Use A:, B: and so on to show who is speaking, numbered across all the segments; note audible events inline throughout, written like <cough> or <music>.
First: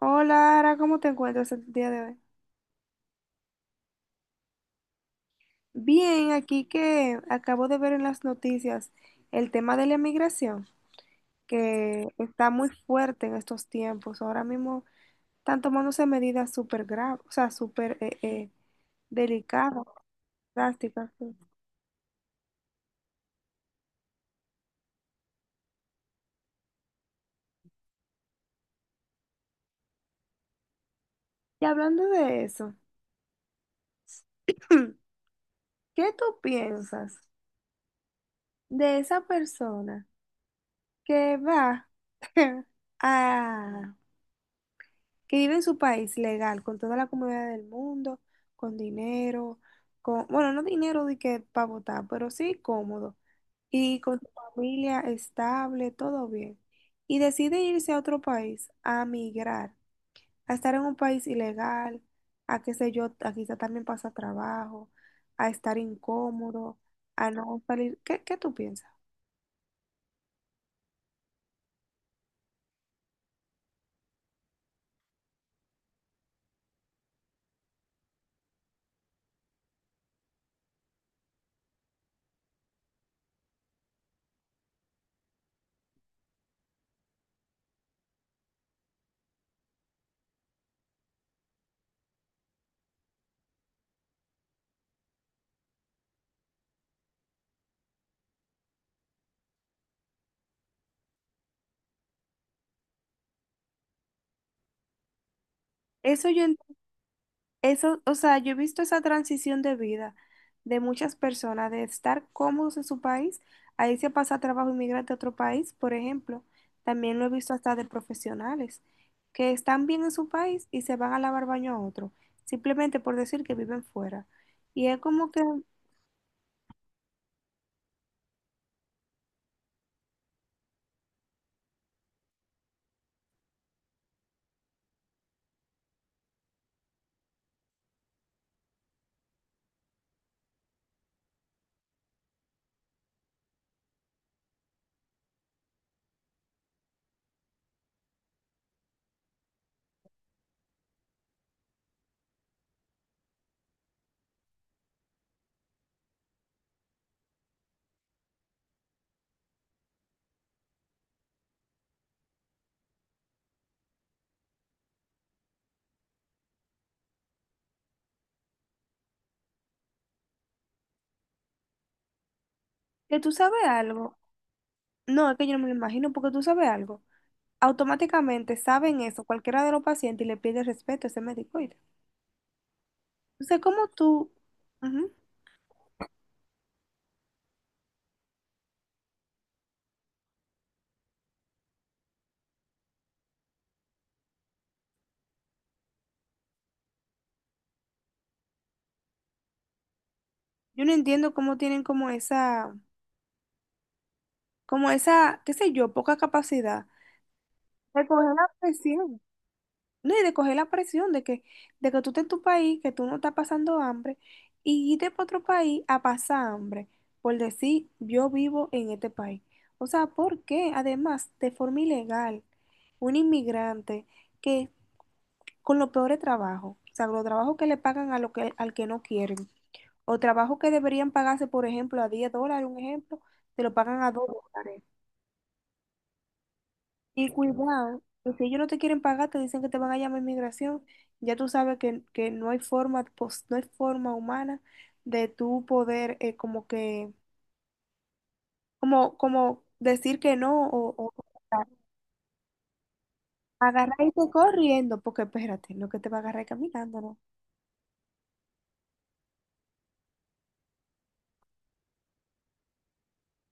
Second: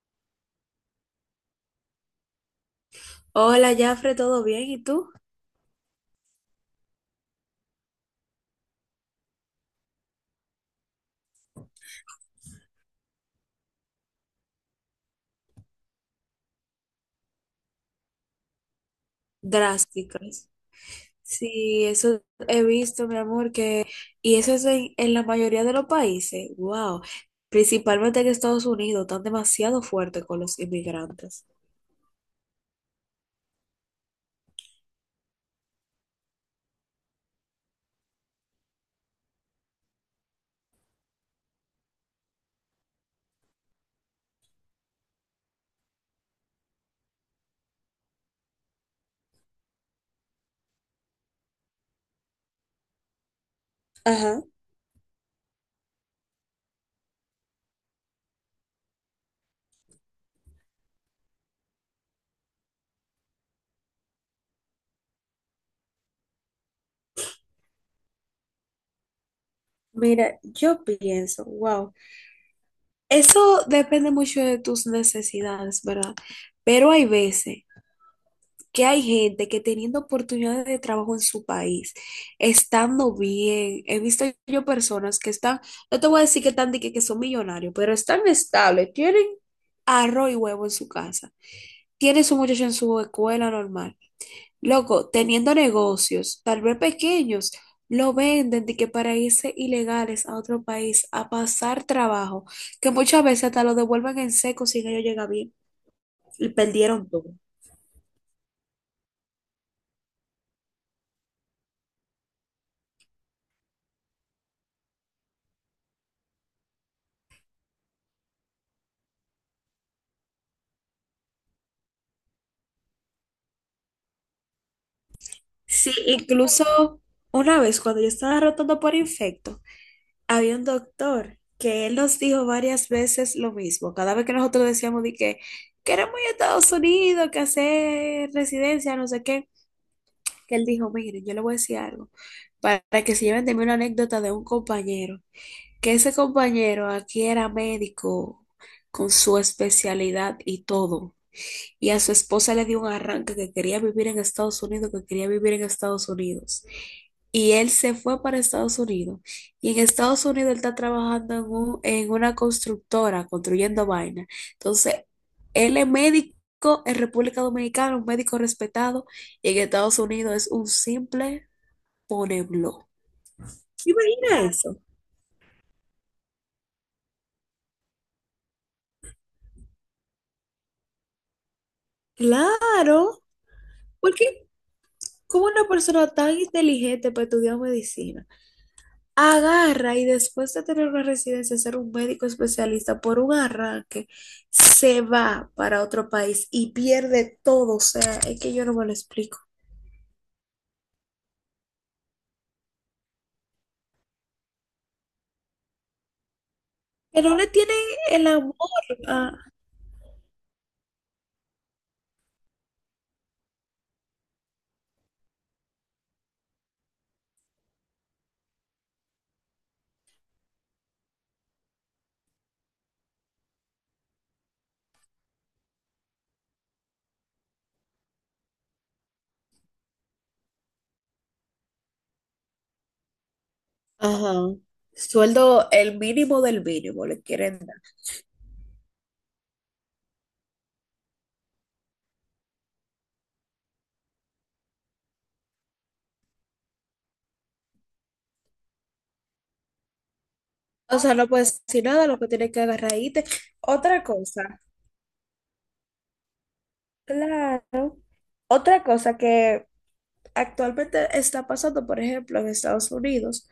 A: Hola, Ara, ¿cómo te encuentras el día de hoy?
B: Hola, Jafre, ¿todo bien? ¿Y tú?
A: Bien, aquí que acabo de ver en las noticias el tema de la inmigración, que está muy fuerte en estos tiempos. Ahora mismo están tomándose medidas súper graves, o sea, súper delicadas,
B: Drásticas.
A: drásticas. Sí.
B: Sí, eso he visto, mi amor, que... Y eso es en la mayoría de los países. Wow. Principalmente en Estados Unidos, están demasiado fuertes con los inmigrantes.
A: Y hablando de eso, <clears throat> ¿qué tú piensas de esa persona que va que vive en su país legal, con toda la comodidad del mundo, con dinero, con, bueno, no dinero de que para votar, pero sí cómodo, y con su
B: Ajá.
A: familia estable, todo bien, y decide irse a otro país, a migrar, a estar en un país ilegal, a qué sé yo, a quizá también pasa trabajo, a estar incómodo, a no salir, ¿qué tú piensas?
B: Mira, yo pienso, wow. Eso depende mucho de tus necesidades, ¿verdad? Pero hay veces que hay gente que teniendo oportunidades de trabajo en su país, estando bien, he visto yo personas que están, no te voy a decir que están de que son millonarios, pero están estables, tienen arroz y huevo en su casa, tienen su muchacho en su escuela normal. Loco, teniendo negocios, tal vez pequeños, lo venden de que para irse ilegales a otro país a pasar trabajo, que muchas veces hasta lo devuelven en seco si ellos llegan bien
A: Eso yo.
B: y perdieron todo.
A: Eso, o sea, yo he visto esa transición de vida de muchas personas, de estar cómodos en su país, ahí se pasa a trabajo inmigrante a otro país, por ejemplo. También lo he visto hasta de profesionales que están bien en su país y se van a lavar baño a otro, simplemente por decir que viven fuera. Y es como
B: Sí, incluso una vez cuando yo estaba rotando por infecto, había un doctor que él nos dijo varias veces lo mismo. Cada vez que nosotros decíamos de que queremos ir a Estados Unidos, que hacer residencia, no sé qué, que él dijo, miren, yo le voy a decir algo para que se lleven de mí una anécdota de un compañero, que ese compañero aquí era médico con su especialidad y todo. Y a su esposa le dio un arranque que quería vivir en Estados Unidos, que quería vivir en Estados Unidos. Y él se fue para Estados Unidos. Y en Estados Unidos él está trabajando en, en una constructora, construyendo vainas. Entonces, él es médico en República Dominicana, un médico respetado, y en Estados Unidos es un simple poneblo.
A: que tú sabes algo.
B: Imagina eso.
A: No, es que yo no me lo imagino, porque tú sabes algo. Automáticamente saben eso, cualquiera de los pacientes, y le pide respeto a ese médico, oíste.
B: Claro,
A: Entonces, ¿cómo tú?
B: porque
A: Ujú.
B: como una persona tan inteligente para estudiar medicina agarra y después de tener una residencia, ser un médico especialista por un arranque, se va para otro país y pierde todo. O sea, es que yo no me lo explico.
A: Yo no entiendo cómo tienen como esa, qué sé yo, poca capacidad
B: Que no le tienen
A: de
B: el
A: coger la
B: amor
A: presión.
B: a-
A: No, y de coger la presión de que tú estés en tu país, que tú no estás pasando hambre, y irte para otro país a pasar hambre, por decir, yo vivo en este país. O sea, ¿por qué? Además, de forma ilegal, un inmigrante que con los peores trabajos, o sea, los trabajos que le pagan a lo que, al que no quieren. O trabajo que deberían pagarse, por ejemplo, a $10, un ejemplo, te lo pagan a 2
B: Ajá.
A: dólares.
B: Sueldo el mínimo del mínimo le
A: Y
B: quieren dar.
A: cuidado, que si ellos no te quieren pagar, te dicen que te van a llamar a inmigración. Ya tú sabes que no hay forma, no hay forma humana de tú poder como que, como, como decir que no o,
B: O
A: o
B: sea, no puedes decir nada, lo que tienes que agarrar y irte.
A: agarrar
B: Otra
A: y irte
B: cosa,
A: corriendo, porque espérate, no que te va a agarrar caminando, ¿no?
B: claro. Otra cosa que actualmente está pasando, por ejemplo, en Estados Unidos,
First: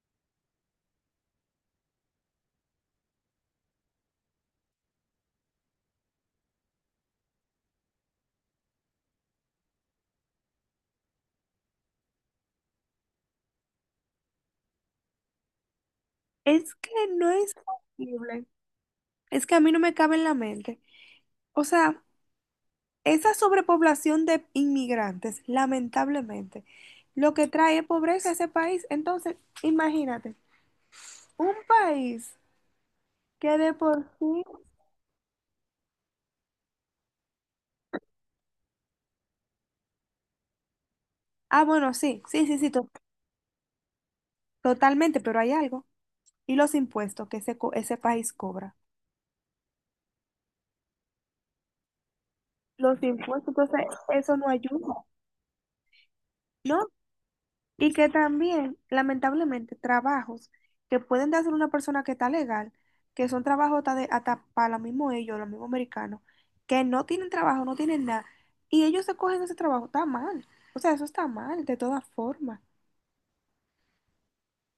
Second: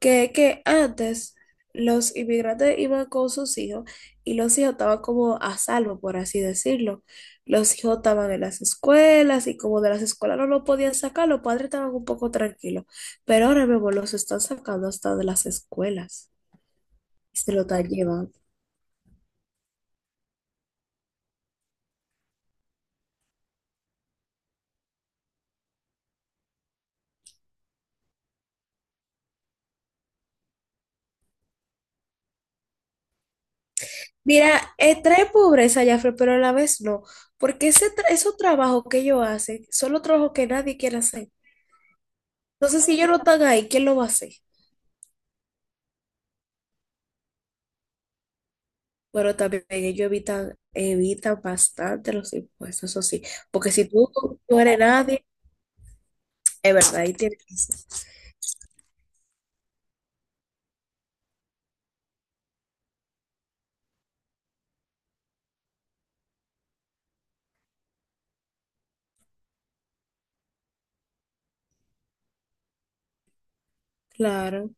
B: que antes los inmigrantes iban con sus hijos y los hijos estaban como a salvo, por así decirlo. Los hijos estaban en las escuelas y como de las escuelas no lo podían sacar, los padres estaban un poco tranquilos. Pero ahora mismo los están sacando hasta de las escuelas
A: Es que no
B: y se
A: es
B: lo están llevando.
A: posible. Es que a mí no me cabe en la mente. O sea, esa sobrepoblación de inmigrantes, lamentablemente, lo que trae es pobreza a ese país. Entonces, imagínate, un país que de por sí...
B: Mira, trae pobreza, Jafre, pero a la vez no, porque esos trabajos que ellos hacen son los trabajos que nadie quiere hacer.
A: Ah, bueno, sí, sí, sí, sí,
B: Entonces, si ellos no están ahí, ¿quién lo va a hacer?
A: totalmente, pero hay algo. Y los impuestos que ese, ese país cobra.
B: Pero también ellos evitan, evitan bastante los impuestos,
A: Los
B: eso sí.
A: impuestos,
B: Porque
A: entonces,
B: si tú
A: eso no
B: no eres
A: ayuda.
B: nadie, es
A: No.
B: verdad, ahí tienes que ser.
A: Y que también, lamentablemente, trabajos que pueden hacer una persona que está legal, que son trabajos hasta, hasta para los mismos ellos, los mismos americanos, que no tienen trabajo, no tienen nada, y ellos se cogen ese trabajo, está mal. O sea, eso está mal, de todas formas.
B: Claro.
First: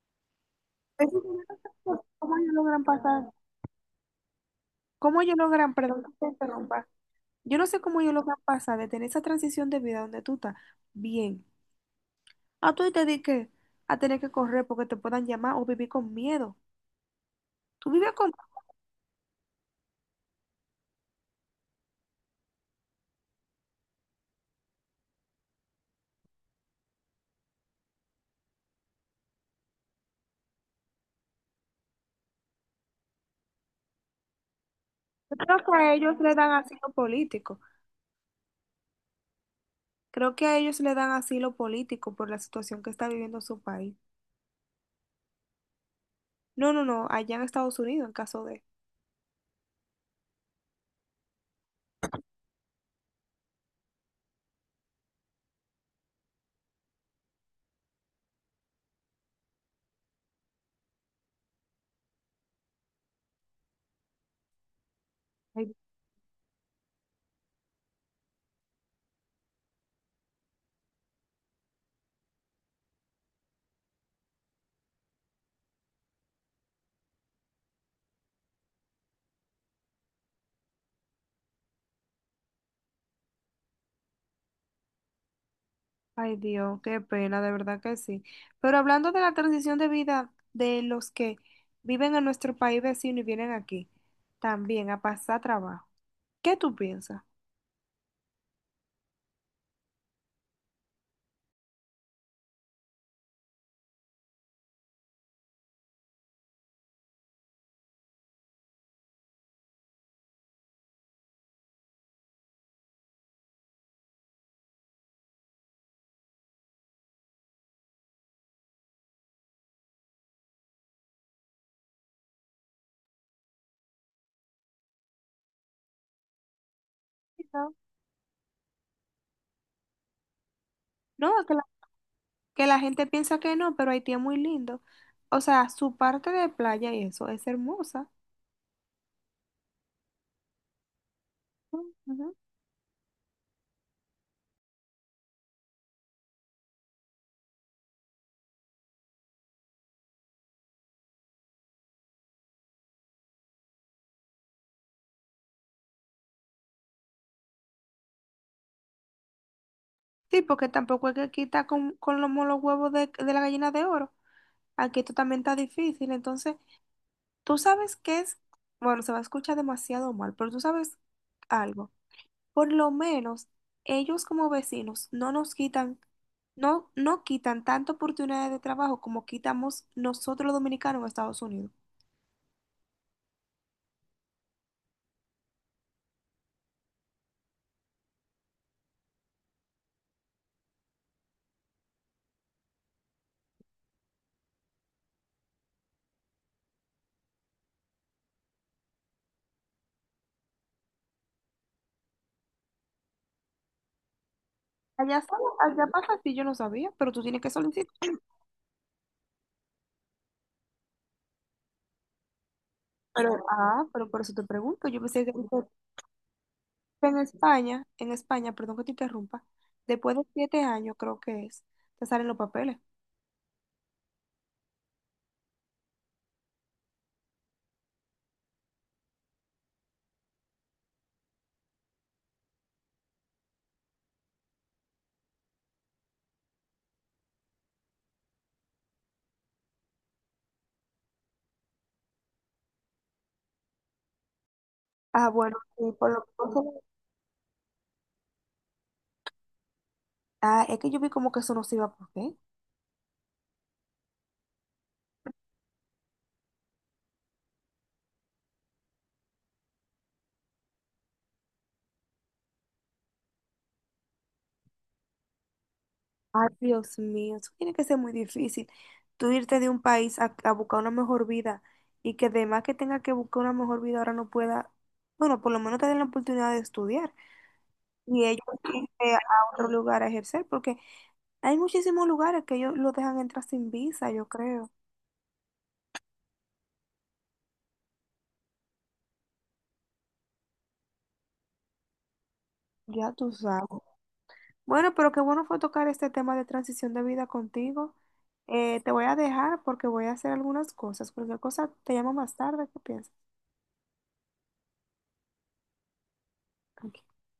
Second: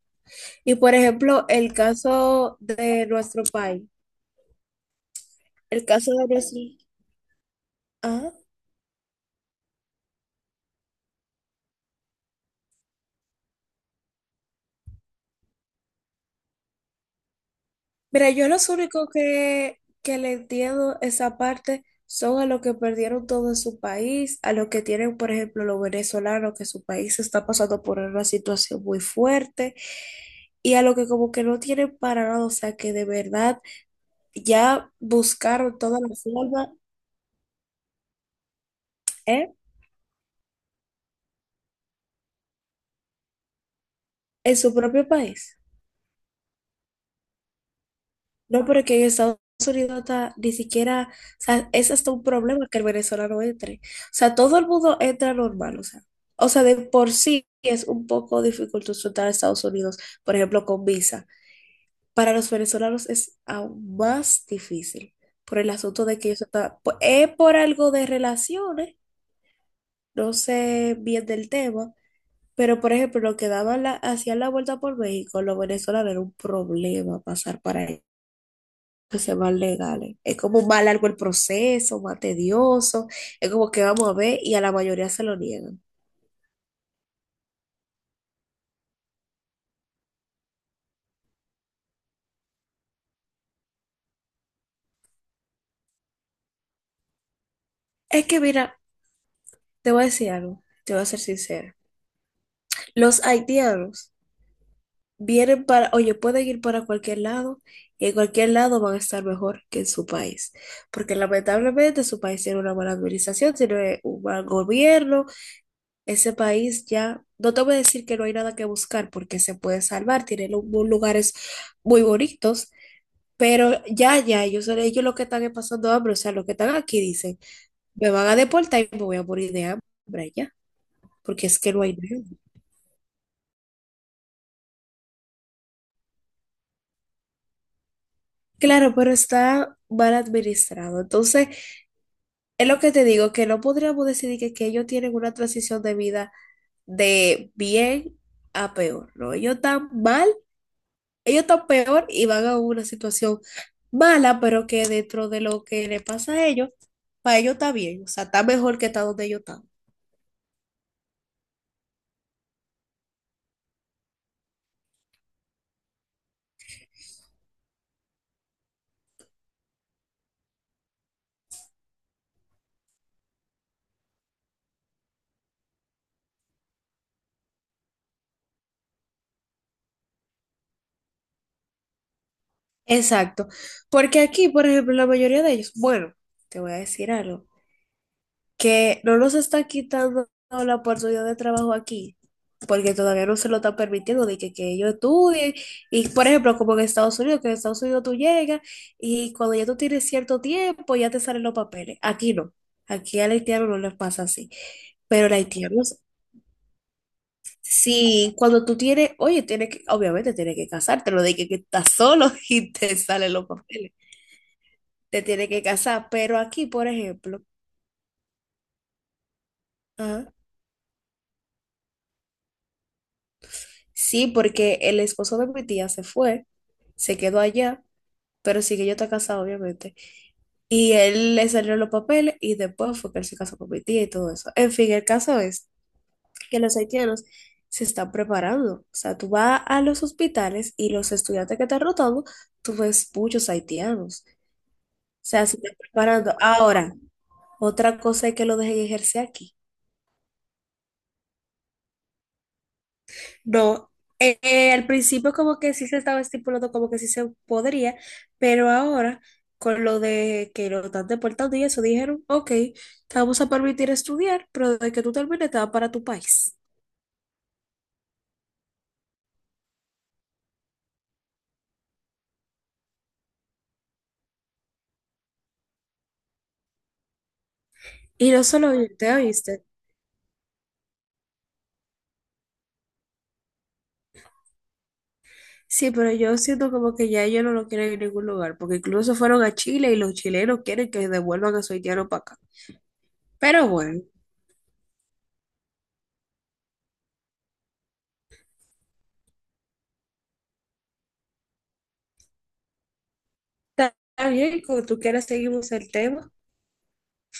B: Y por
A: Eso. Es que
B: ejemplo, el
A: yo no. ¿Cómo ellos
B: caso
A: logran
B: de
A: pasar?
B: nuestro país,
A: ¿Cómo ellos logran,
B: el
A: perdón que
B: caso
A: te
B: de Brasil.
A: interrumpa? Yo no sé cómo ellos
B: Ah,
A: logran pasar de tener esa transición de vida donde tú estás bien, a tú y te di que a tener que correr porque te puedan llamar o vivir con miedo. Tú vives
B: mira,
A: con.
B: yo los únicos que le entiendo esa parte son a los que perdieron todo en su país, a los que tienen, por ejemplo, los venezolanos, que su país está pasando por una situación muy fuerte, y a los que como que no tienen para nada, o sea, que de verdad ya
A: Yo creo que
B: buscaron
A: a
B: toda la
A: ellos le dan
B: forma,
A: asilo político.
B: ¿eh?
A: Creo que a ellos le dan asilo político por la situación que está viviendo su país.
B: En su propio país.
A: No, no, no, allá en Estados Unidos, en caso de...
B: No, porque en Estados Unidos está ni siquiera, o sea, es hasta un problema que el venezolano entre. O sea, todo el mundo entra normal, o sea, de por sí es un poco dificultoso entrar a Estados Unidos, por ejemplo, con visa. Para los venezolanos es aún más difícil por el
A: Ay,
B: asunto de que ellos están, es por algo de relaciones, no sé bien del tema, pero por ejemplo, lo que daban la, hacían la vuelta por México, los venezolanos era un problema pasar para que sean más legales. Es como más largo el proceso, más tedioso. Es como que vamos a ver y a la mayoría se lo niegan.
A: ay, Dios, qué pena, de verdad que sí. Pero hablando de la transición de vida de los que viven en nuestro país vecino y vienen aquí, también a pasar trabajo. ¿Qué tú piensas?
B: Es que mira, te voy a decir algo, te voy a ser sincera. Los haitianos vienen para, oye, pueden ir para cualquier lado y en cualquier lado van a estar mejor que en su país. Porque lamentablemente su país tiene una mala administración, tiene un mal gobierno. Ese país ya, no te voy a decir que no hay nada que buscar porque se puede salvar, tiene lugares muy bonitos. Pero ya, ya, ellos son ellos los que están pasando hambre, o sea, los que están aquí dicen,
A: No,
B: me van a deportar y me voy a morir de hambre ya,
A: no,
B: porque es que no hay nada.
A: que la gente piensa que no, pero Haití es muy lindo. O sea, su parte de playa y eso es hermosa.
B: Claro, pero está mal administrado. Entonces,
A: Ujú.
B: es lo que te digo, que no podríamos decir que ellos tienen una transición de vida de bien a peor, ¿no? Ellos están mal, ellos están peor y van a una situación mala, pero que dentro de lo que le pasa a ellos, para ellos está bien, o sea, está mejor que está donde ellos están.
A: Sí, porque tampoco es que aquí está con los molos huevos de la gallina de oro. Aquí esto también está difícil. Entonces, tú sabes que es, bueno, se va a escuchar demasiado mal, pero tú sabes algo. Por lo menos ellos como vecinos no nos quitan, no, no quitan tanta oportunidad de trabajo como quitamos nosotros los dominicanos en Estados Unidos.
B: Exacto. Porque aquí, por ejemplo, la mayoría de ellos, bueno, te voy a decir algo, que no nos está quitando la oportunidad de trabajo aquí, porque todavía no se lo están permitiendo de que ellos estudien. Y, por ejemplo, como en Estados Unidos, que en Estados Unidos tú llegas y cuando ya tú tienes cierto tiempo ya te salen los papeles. Aquí no. Aquí al haitiano no les pasa así.
A: Allá,
B: Pero el haitiano,
A: allá pasa así, yo no sabía, pero tú tienes que solicitar.
B: sí, cuando tú tienes, oye, tienes que, obviamente tienes que casarte, lo de que estás solo <laughs> y te salen
A: Pero,
B: los
A: ah,
B: papeles.
A: pero por eso te pregunto, yo
B: Te
A: pensé que...
B: tiene que casar. Pero aquí, por
A: Pero
B: ejemplo,
A: En España, perdón que te interrumpa, después de
B: ajá,
A: 7 años creo que es, te salen los papeles.
B: sí, porque el esposo de mi tía se fue, se quedó allá, pero sí que yo está casado, obviamente. Y él le salió los papeles y después fue que él se casó con mi tía y todo eso. En fin, el caso es que los haitianos se están preparando. O sea, tú vas a los hospitales y los estudiantes que están rotando, tú ves muchos haitianos. O
A: Ah,
B: sea, se
A: bueno,
B: están
A: y por lo
B: preparando.
A: que...
B: Ahora, otra cosa es que lo dejen ejercer aquí.
A: Ah, es que yo vi como que eso no se iba a poder.
B: No, al principio como que sí se estaba estipulando como que sí se podría, pero ahora con lo de que lo están deportando y eso, dijeron, ok, te vamos a permitir estudiar, pero de que tú termines te vas para tu
A: Ay,
B: país.
A: Dios mío, eso tiene que ser muy difícil. Tú irte de un país a buscar una mejor vida y que además que tenga que buscar una mejor vida ahora no pueda, bueno, por lo menos te den la oportunidad de estudiar y
B: Y
A: ellos
B: no solo yo, te
A: irse a
B: oíste.
A: otro lugar a ejercer, porque hay muchísimos lugares que ellos lo dejan entrar sin visa, yo creo.
B: Sí, pero yo siento como que ya ellos no lo quieren en ningún lugar, porque incluso fueron a Chile y los chilenos quieren que devuelvan a su haitiano para acá.
A: Ya tú
B: Pero
A: sabes.
B: bueno,
A: Bueno, pero qué bueno fue tocar este tema de transición de vida contigo. Te voy a dejar porque voy a hacer algunas cosas. Cualquier cosa te llamo más tarde. ¿Qué piensas?
B: está bien, como tú quieras seguimos el tema.
A: Ok.